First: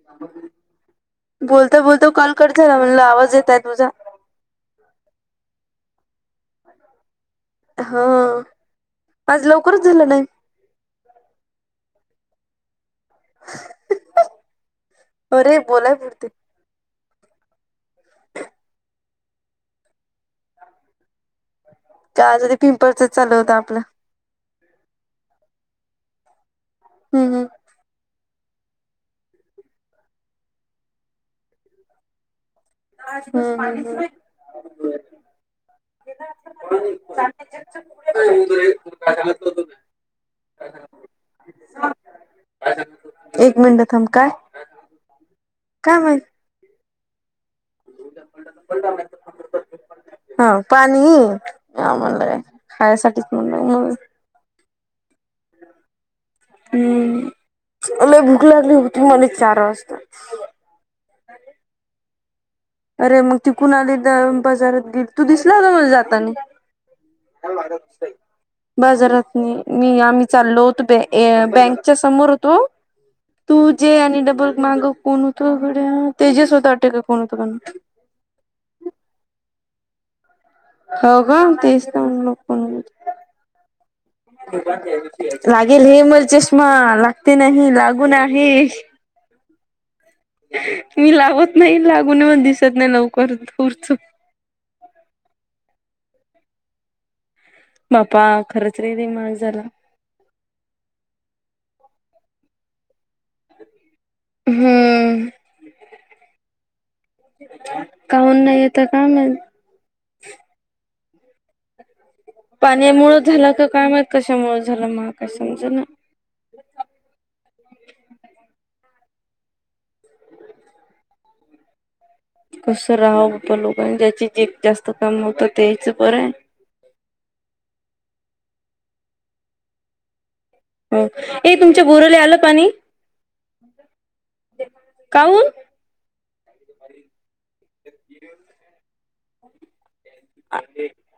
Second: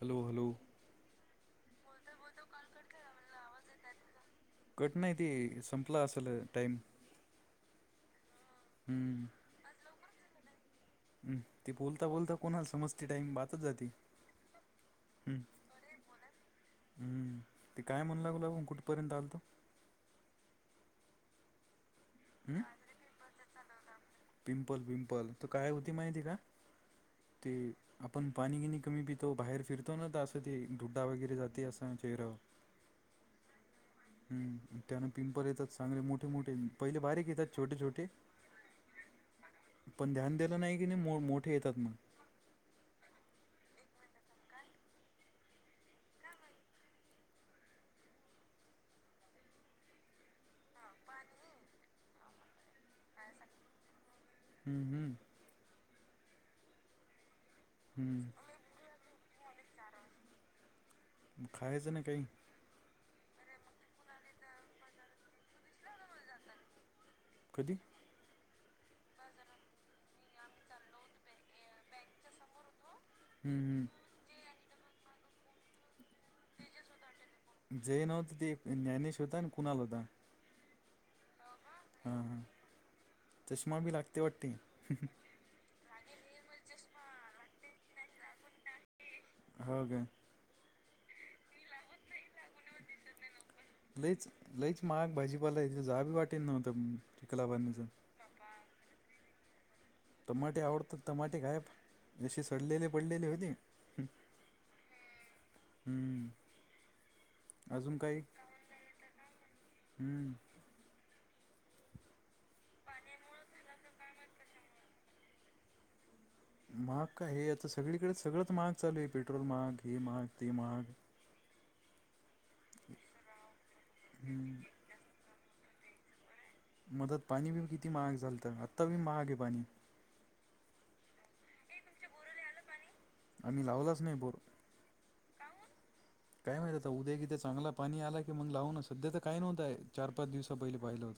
Hello hello बोलतो बोलतो call करत ना म्हणला आवाज येतय तुझा घटनाती हा आज लवकरच झालं नाही हम् ते बोलता बोलता कोणाल समजत टाईम बातच जाते हम्म अरे बोलाय पुरते ते काय म्हणू लगा लो कुठपर्यंत आल तो त्या यादी हम्म पिंपलचच चालू होत आपलं पिंपल पिंपल तर काय होती माहिती का हम्म हम्म ते पाणी किनी कमी पितो बाहेर फिरतो ना तर असं गुड्डा वगैरे जाते असा चेहऱ्यावर हाहा त्यान पिंपल येतात चांगले मोठे मोठे पहिले बारीक येतात छोटे छोटे पण ध्यान दिलं नाही की नाही मोठे येतात मग थमकाय काय माहि [inaudible] हा पाणी म्हणलं खायसाठीच म्हणलं म हम्म हम्म हम्म अग भूक हम्म लागली होती मला चार वाजता खायचं ना काही अरे मग ती कुणा आली द बाजारात तू दिसला होता जातानी कधी ह [inaudible] बाजारात मी आम्ही चाललो होतो ए बँकच्या समोर होतो हम्म तू हम्म जे आणि डबल माग कोण होतो गड्या ते तेजस होता वाटतं की दुसरं कोणी होतो जे नव्हत ते ज्ञानेश होता आणि कुणाल होता हो का तेच का हा मख हा चष्मा बी लागते वाटते मंग लागेल हे मला चष्मा ला ते नाही लागून आहे हो काय मी लावत नाही लागू नये मण लागून वर दिसत नाही लवकर लवकर लईच लईच महाग भाजीपाला जाबी वाटेल नव्हतं चिखलाबानीचं बा्पा खरंच रेते माग झाला टमाटे आवडतात टमाटे गायफ जशी सडलेले पडलेले होती हम्म हम्म अजून काही काऊन नाही येत माहीत हम्म पाण्या मुळ झाला का काय माहीत कशा मुळं झालं मला काय समज ना मग का हे सगळीकडे सगळंच महाग चालू आहे पेट्रोल महाग हे महाग ते महाग कसं राहावं पण लोकांनी ज्याची जीक जास्त कामी होतं तेच बरं आहे आतावी महागे पाणी हो ए तुमच्या बोरोले आलं पाणी आम्ही लावलाच नाही बोर काऊन काय माहिित आता उद्या- विद्या चांगला पाणी आला की मग लावून सध्या तर काही नव्हंय चार पाच दिवस पहिले पाहिलं होतं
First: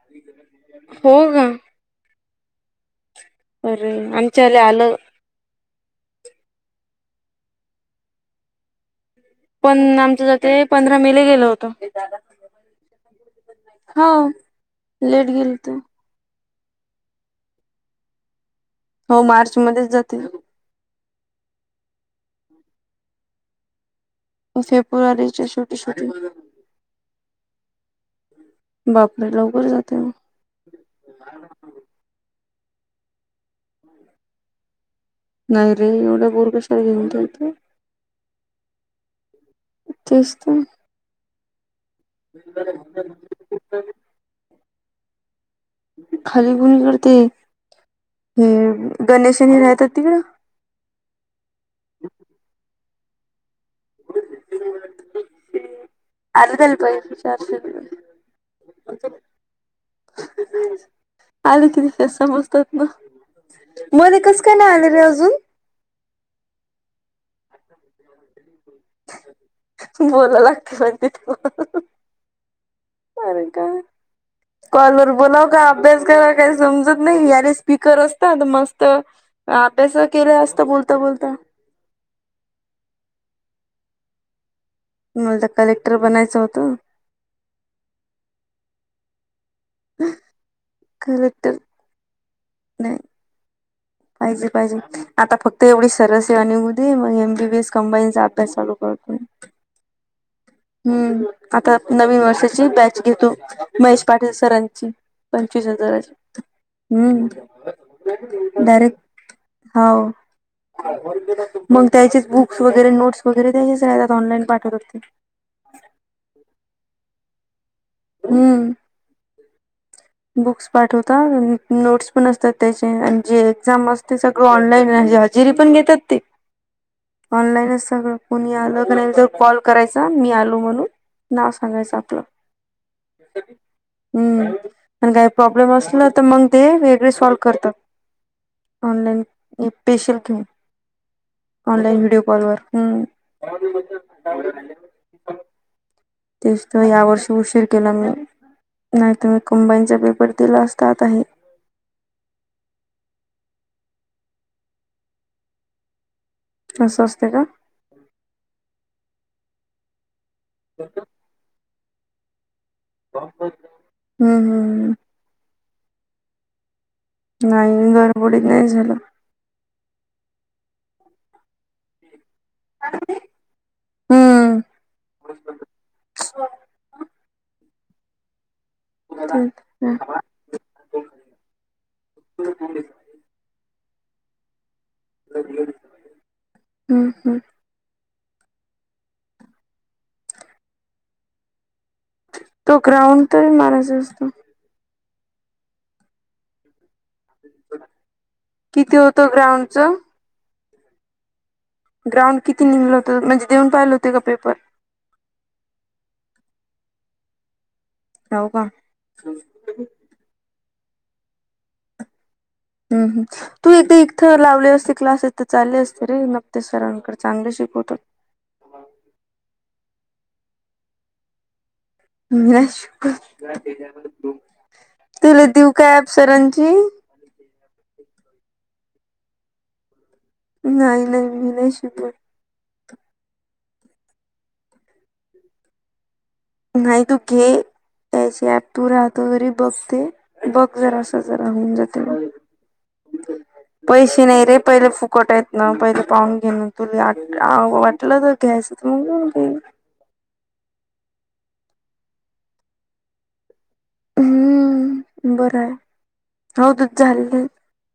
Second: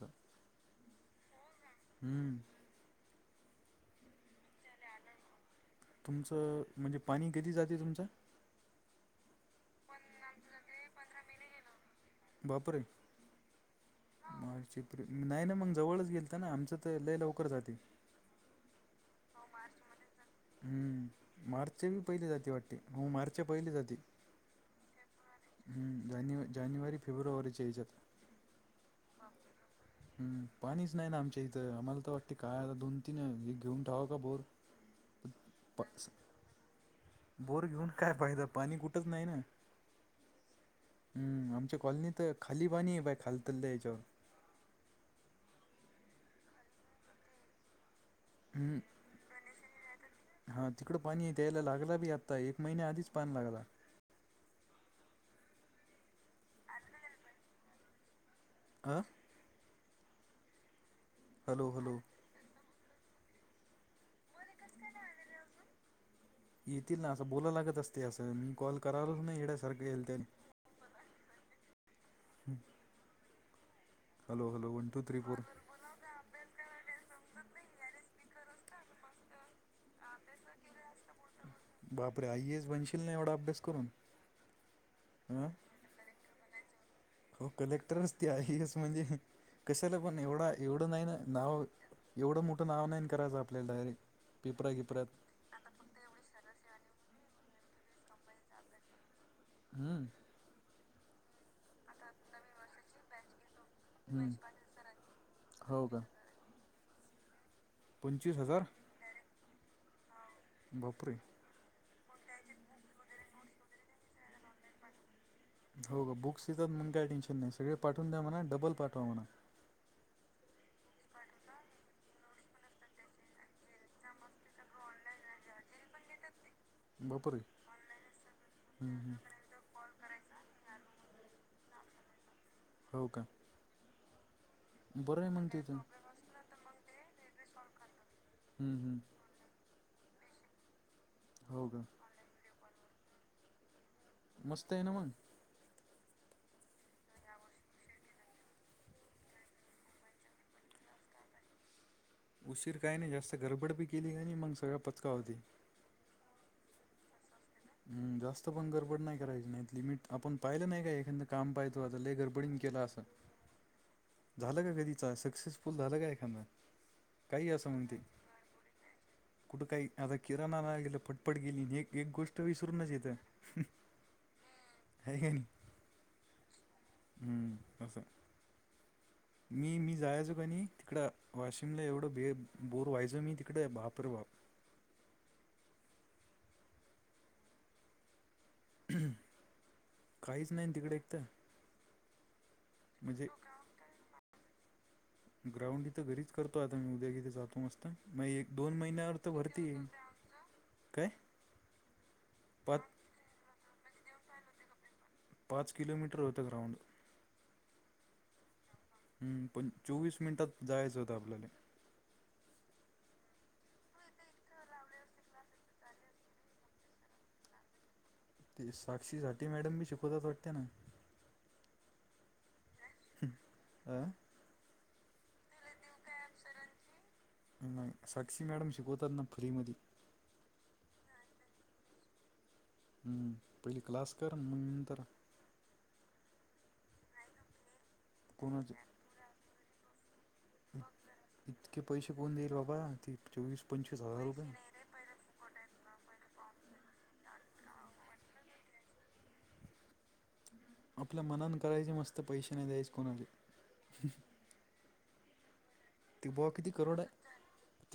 हो का हम्म्म्म अरे आमच्या ला आलं तुमचं म्हणजे पाणी किती जाते तुमचं पण आमच जाते पंधरा मेले गेलं होतं बापरे हो मार्च एप्रिल लेट नाही ना गेल मंग तर जवळच येईल ना आमचं तर लय लवकर जाते हो मार्च मध्येच जातील हम्म मार्चच्या बी पहिली जाते वाटते मग मार्चच्या पहिली जाते फेब्रुवारीीचे छुटी शेवटी- शेवटी फेब्रुवारी याच्यात बापरे लवकर जाते मग हम्म पाणीच नाही ना आमच्या इथं आम्हाला तर वाटते काय आता दोन तीन आहे हे घेऊन ठाव का बोर नाही पा रे स- एवढ्या बोरगशाळ घे बोर घेऊन काय पाहियदां पाणी कुठंच नाही ना तेच तर हम् आमच्या कॉलनी तर खाली पाणी बा खालत याच्यावर खाली गुणी करते हम्म तिकडं हा तिकडं पाणी दयला लागला बी आता एक महिन्या आधीच पण लागला अर तलपय वि अ [unintelligible] आले हॅलो हॅलो किती समजतात ना मले कसं का नाही आले रे अजून येतील ना असं बोला लागत असते असं आणि बोलायं लागतंय वाटते अरे का हॅलो हॅलो वन टू कॉलवर थ्री फोर बोलाव काय अभ्यास करावं काही समजत नाही स्पीकर असतात मस्त अभ्यास केला असत बोलता बोलता बापरे आइएएस बनशील नाही एवढा अभ्यास करून मला तर अं कलेक्टर बनायचं होतं हो कलेक्टरच ते आइएअस म्हणजे कशाला पण एवढा एवढ कलेक्टर नाव एवढं मोठं नाव नाही कराचं आपल्याला डायरी पाहिजे पाहिजे आता फक्त एवढी सरस आहे आणि उद मग व्ही व्ही एस कंपनीचा अभ्यास चालू करतोय हम्म हम्म आता नवीन वर्षाची बॅच घेतो महेश हम्म. पाटील सरांची पंचवीश हो का हजारांची पंचवीस हम्म हजार डायरेक्ट हाउ बापरे मंग त्याचेच बुक्स वगैरे नोट्स वगैरे त्याच्याच ऑनलाईन पाठवतात ते हो ग बुक्स देतात म्हण काय टेन्शन नाही सगळे पाठवून द्या म्हणा डबल हम्म पाठवा म्हणा बुक्स पाठवतात नोट्स पण असतात त्याचे आणि जे एक्झाम असते सगळ ऑनलाईन री पण घेतात ते बापरे ऑनलाईनच सगळं कोणी आलं क नाही तर कॉल करायचा मी आलो म्हणून नाव सांगायचं आपलं हो का हम्म पण बरं काही आहे मग प्रॉब्लेम तिथं असला तर मंग ते वेगळे सॉल्व करतात हम्म, हम्म. ऑनलाईन पेशल घे हो का ऑनलाईन व्हिडिओ कॉल वर हम्म मस्ते ना म तेचं तर यावर्षी उशीर केला मी नाही तुम्ही कंबाईनचा पेपर दिला असता आता हे उशीर काय नाही जास्त गडबड बी केली का नाही मग सगळ पचका होती अस असतंय का हम् जास्त पण गरबड नाही करायची नाही लिमिट आपण पाहिलं नाही काय एखांदं काम पाहि लई गरबडीन केल अस हम्म झालं काय हम्म कधी सक्सेस फुल झाला काय एखांदा नाही गरबडीत नाही झालं कुठं काही आता किराणा आणायला गेली पटपट गेली एक एक गोष्ट तो विसरूनच येतोय हम्म हाय कि नाही हम्म असं ते तर आहे. मी मी जायचो का नाही तिकडं वाशिमला एवढं भे बोर व्हायचो मी तिकडे बाप रे बाप हम्म हम्म काहीच नाही तिकडे एक तर, तो ग्राउंड म्हणजे तर मारायच असतो. ग्राउंड इथ घरीच करतो आता मी उद्या जातो मस्त म एक दोन किती महिन्यावर होतं तर भरती येईल ग्राउंडचं काय? ग्राउंड किती पाच निमलं होतं म्हणजे देऊन पाहिलं होते का पेपर? पाच किलोमीटर होता गराऊंड. राू का, हम्म पण चोवीस मिनिटात जायचं होतं आपल्याला. हम् हम तू एकदा इथं लावली असते क्लास इथं चालले असते रे नक्तेच सरांकड चांगले शिकवता. ते साक्षी साती मॅडम बी शिकवतात वाटते ना? म शु क अ तुला देऊ काय अपसरांची? नाही साक्षी मॅडम शिकवतात ना फ्री मध. नाही नाही मी नाही शधू. हम्म पहिली क्लास करण मग नंतर, नाही तू घे त्याची ऍप कोणाचे तू राहत घरीे बघते, बघ जरा असा जरा होऊन इतके जाते पैसे म कोण देईल बाबा ती चोवीस पंचवीस हजार पैसे नाही रुपये रे पहिले फुकट, प्रयत्न पहिली पाहन, े तु आ वाटलं तर घॅस मग. [inaudible] आपल्या मनात करायचे मस्त पैश नाही द्यायचे कोणाले. हम्म बरं आहे. तू बॉ किती हो तू करोड झाले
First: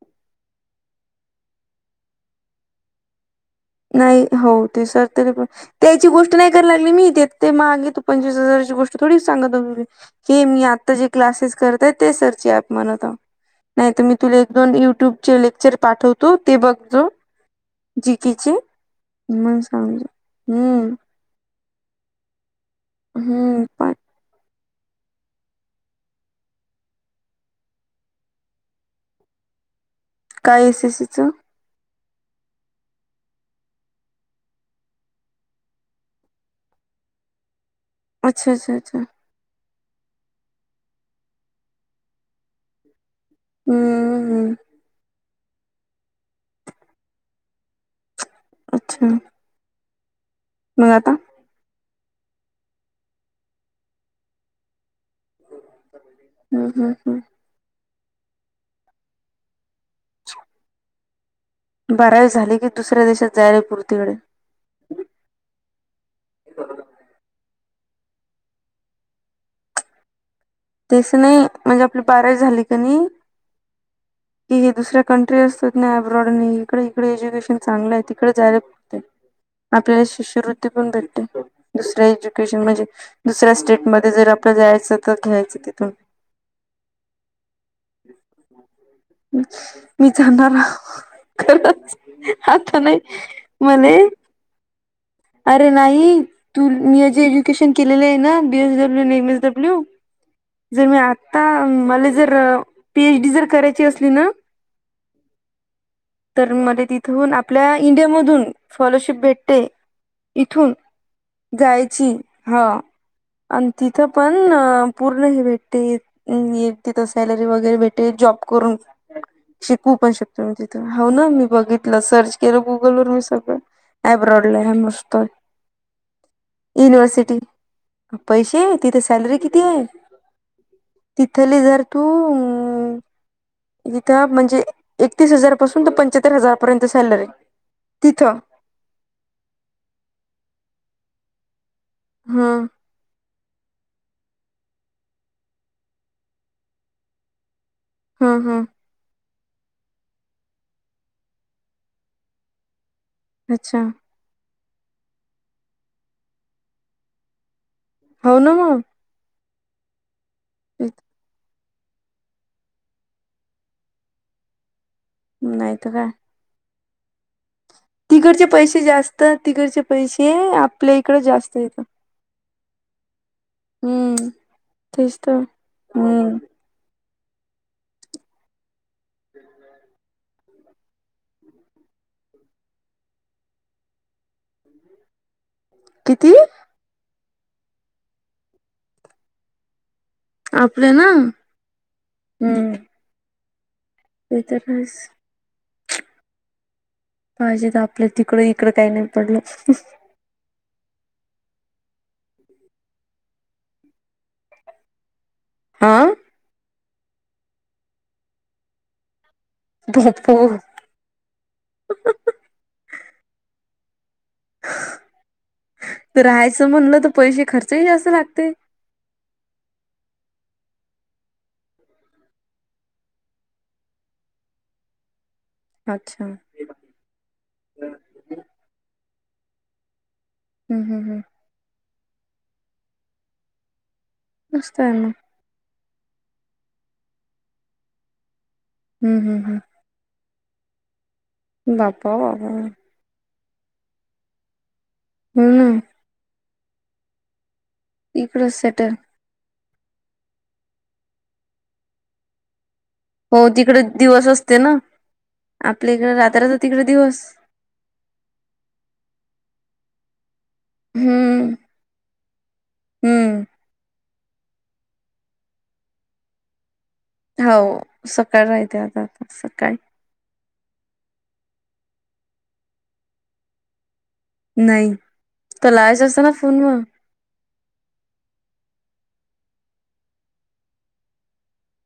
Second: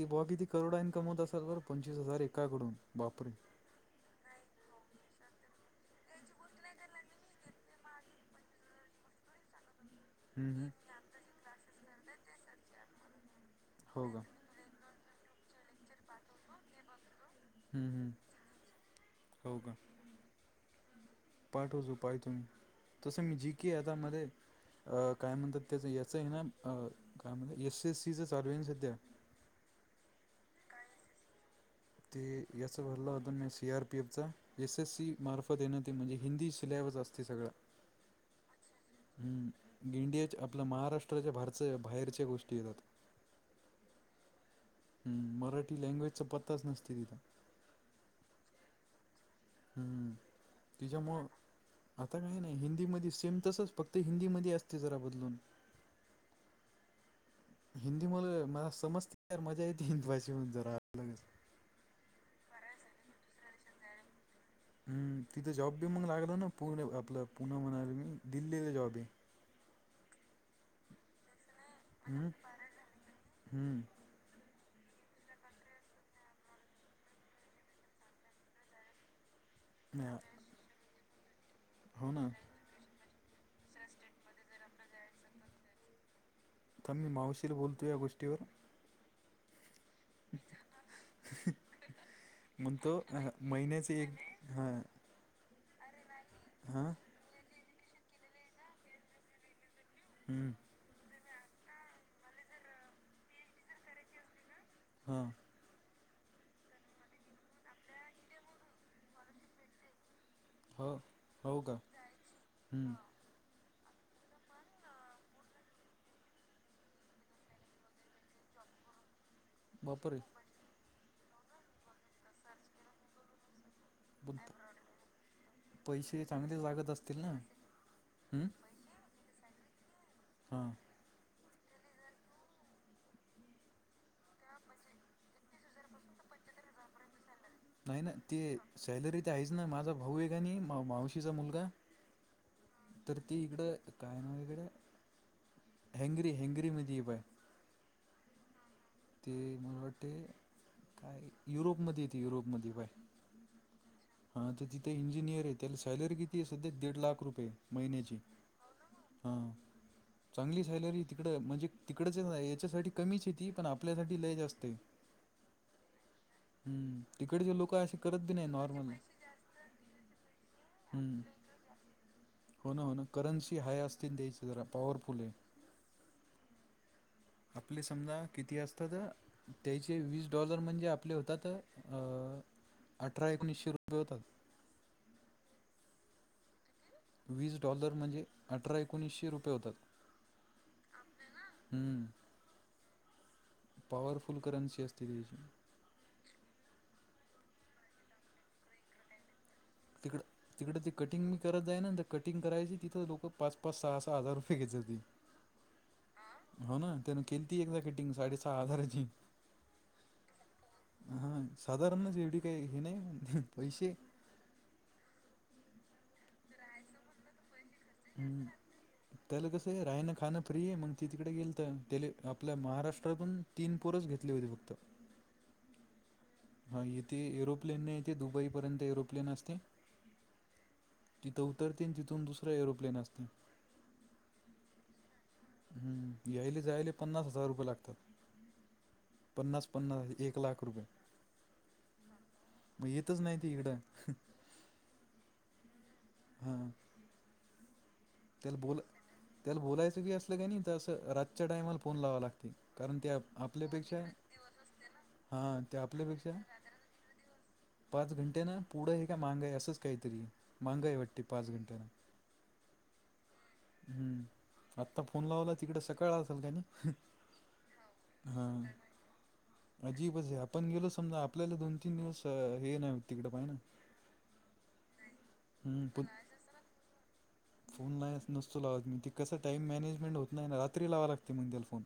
ती बा कि क करोडा इनकम होत असल तर पंचवीस हजार एकाकडून बापरे. नाही हो ते सर तरी पण त्याची गोष्ट नाही करा लागली मी ते ते मागे तू पंचवीस हजार, गोष्ट थोडी सांग. [unintelligible] की हम्म, मी हम्म. आता जे क्लासेस करताय ते सरची ऍप म्हणत हा. नाही हो तर मी का? तुला एक दोन युट्यूबचे लेक्चर पाठवतो ते बघो जो. हम् हम्. किचेन मग सांगतो हम्म. पाठवचो पाय तुमी तसं मी हम्म जीके पा- आता मध्ये, अ काय म्हणतात त्याच याच आहे ना काय म्हणतात एस सी एस सीच चालू आहे सध्या. [inaudible] काय एस एसीचं? ते याचा भल्ला होता सी आरपीएफ चा एस एस सी मार्फत येण ते म्हणजे हिंदी स्लॅब बस असते सगळं. अच्छा अच्छा अच्छा. इंडियाच्या आपल्या महाराष्ट्राच्या भारच बाहेरच्या गोष्टी येतात. हम्म हम्म. मराठी लँग्वेजचा पत्ताच नसते तिथं. अच्छा हम हम मग आता तिच्यामुळे, आता काय नाही हिंदी मध्ये सेम तसच फक्त हिंदी मध्ये असते जरा ब हम्म हम्म हम्म. हिंदी मध्ये मला समजत तर मजा येते हिंदी भाषेून जरा अलगच, बारावी झाली की दुसऱ्या देशात जायला पूर्तीकडे. हम् तिथं जॉब बी मग लागला ना पुणे आपला पुन म्हणाल मी दिल्लीला जॉब आहे. [inaudible] तस नाही म्हणजे आपली हम्म बारा झाली का नाही, हम्म कि हे दुसऱ्या कंट्री असत ना अब्रॉड नाही इकडे इकडे एज्युकेशन चांगलं आहे तिकडे जायला त. आपल्याला हा, शिष्यवृत्ती पण भेटते दुसर हो ना एज्युकेशन म्हणजे, दुसऱ्या स्टेटमध्ये जर आपला जायचं तर घ्यायचं तिथून. तर मी मावशीला बोलतो या गोष्टीवर अम् [unintelligible] मी जाणार अ खरंच आता म्हणतो नाही अह, मले महिन्याचे एक हां अरे नाही तू हां मी जे एज्युकेशन केलेले आहे ना बी एस डब्ल्यू आणि एम एस डब्ल्यू हम्म, जर मी आता मला जर पीएच डी जर करायची असली ना. हं तर मला तिथून आपल्या इंडियामधून फॉलोशिप भेटते. इथून हो हो का जायची हा हम्म, अन तिथं पण पूर्ण हे भेटते अन तिथं सॅलरी वगैरे भेटते जॉब करून शिकू पण बापरे शकतो मी तिथं ह ना मी बघितलं सर्च केलं गुगल वर मी सगळं पण एब्रॉडला [unintelligible] पैसे चांगलेच लागत असतील ना युनिव्हर्सिटी पैसे तिथे सॅलरी किती तीन हा थली जर तू इथं म्हणजे एकतीस हजार पासून तर पंच्याहत्तर हजारपर्यंत सॅलरी. नाही ना तिथं ते सॅलरी ते आहेच ना माझा भाऊ आहे का नाही मावशीचा मुलगा हम्म तर त इकडं काय ना इकडे हॅंगरी हॅंगरी मध्ये पाहय. हं हं ते मला वाटते काय युरोपमध्ये येते युरोपमध्ये पाहय. अच्छा हा तर तिथे इंजिनियर आहे त्याला सॅलरी किती आहे सध्या दीड लाख रुपये. महिन्याची हो ना मग हा चांगली सॅलरी तिकड म्हणजे तिकडच याच्यासाठी कमीच ती पण आपल्यासाठी लय जास्तय. नाही त काय हम्म तिकडे लोक असे करत बी तिकडचे नाही पैसे नॉर्मल जास्त तिकडचे पैसे आपल्या इकडं हम्म जास्त येत. हो ना हो ना करन्सी हाय असतील हम्म द्यायची जरा तेच पॉवरफुल य. तर हम्म आपले समजा किती असत तर त्याचे वीस डॉलर म्हणजे आपले होतात अ अठरा एकोणीसशे रुपये होतात. किती वीस डॉलर म्हणजे अठरा एकोणीसशे रुपये होतात. आपल्याना हम्म पॉवरफुल ते तर करन्सी आहेच. असते त्यायची. पाहिजे तर आपल्या तिकड इकडं काही नाही पडल त. तिक तिकड ते कटिंग मी करत जाय ना तर कटिंग करायची तिथं लोक पाच पाच सहा सहा हजार रुपये घेताय. दी [inaudible] हा हो ना त्यानं केली त एकदा कटिंग साडे सहा हजाराची बापो हा साधारणच एवढी काही हे नाही पैसे राहायचं म्हणलं तर पैसे खर्च हम्म त्याला कसं रायनं खाणं फ्री आहे मग ती तिकडे गेल तर त्या आपल्या महाराष्ट्रातून तीन पोरच घेतली होती फक्त. [inaudible] अच्छा हा इथे एरोप्लेन नाही इथे दुबईपर्यंत एरोप्लेन असते. हम्म हम्म हम्म तिथं उतरते तिथून दुसरा एरोप्लेन असते. मस्त आहे म हम्म यायले जायले पन्नास हजार रुपये लागतात हम्म हम्म हम्म पन्नास पन्नास एक एक लाख रुपये बापा बाबा. मग येतच नाही ते इकडं हाय. हम्म. हां इकडंच त्याला बोला सेटल. त्याला बोलायचं की असलं काय नाही तर असं रातच्या टायमाला फोन लावा लागतं. हो तिकडे दिवस असते ना हां त्या आपल्या इकडे आपल्यापेक्षा रात्राचा तिकडे दिवस. पाच घंटे ना पुढं हे का मांग आहे असं काहीतरी मांग आहे वाटते पाच हम्म घंटा. हम्म. हम्म आत्ता फोन लावला तिकडे सकाळ असाल का नी. हो सकाळ राहते आता आता सकाळी. अजीबच आहे आपण गेलो समजा आपल्याला दोन तीन दिवस हे नाही तिकडं पाहिना नाही तलायच असत ना फोन वर. फोन नाही नसतो लावत मी त कस टाइम मॅनेजमेंट होत नाही ना रात्री लावाव लागते म्हणे त्याला फोन.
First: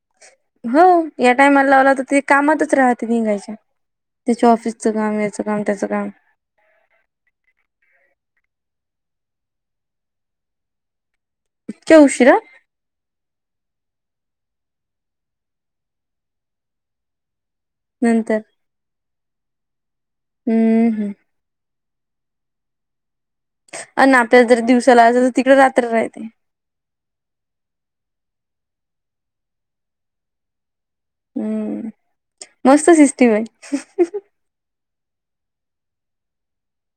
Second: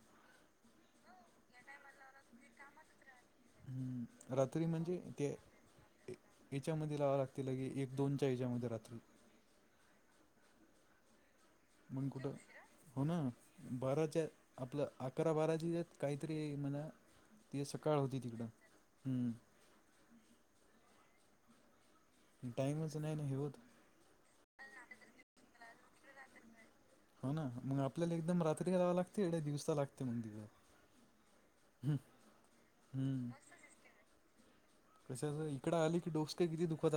हा या टायमला लावला तर ते कामातच राहते नीघाईच्या. रात्री म्हणजे ते काम याच्यामध्ये लावाव लागत एक दोनच्या याच्यामध्ये. रात्री. इतक्या म्हणून कुठं उशिरा हो ना. बाराच्यात आपलं अकरा बाराचीत काहीतरी म्हण ति सकाळ होती नंतर तिकडं हम्म. हम्म हम्म. टाइमच नाही आणि अन आपल्याला जर दिवसाला असेल तर तिकडे रात्र राहते. हो ना मग आपल्याला एकदम रात्री लावाव लागते तिकडे दिवसा लागते मग तिकड. हम्म मस्त सिस्टीम आहे. कशाच इकडं आली क डोस्क किती दुखवतात.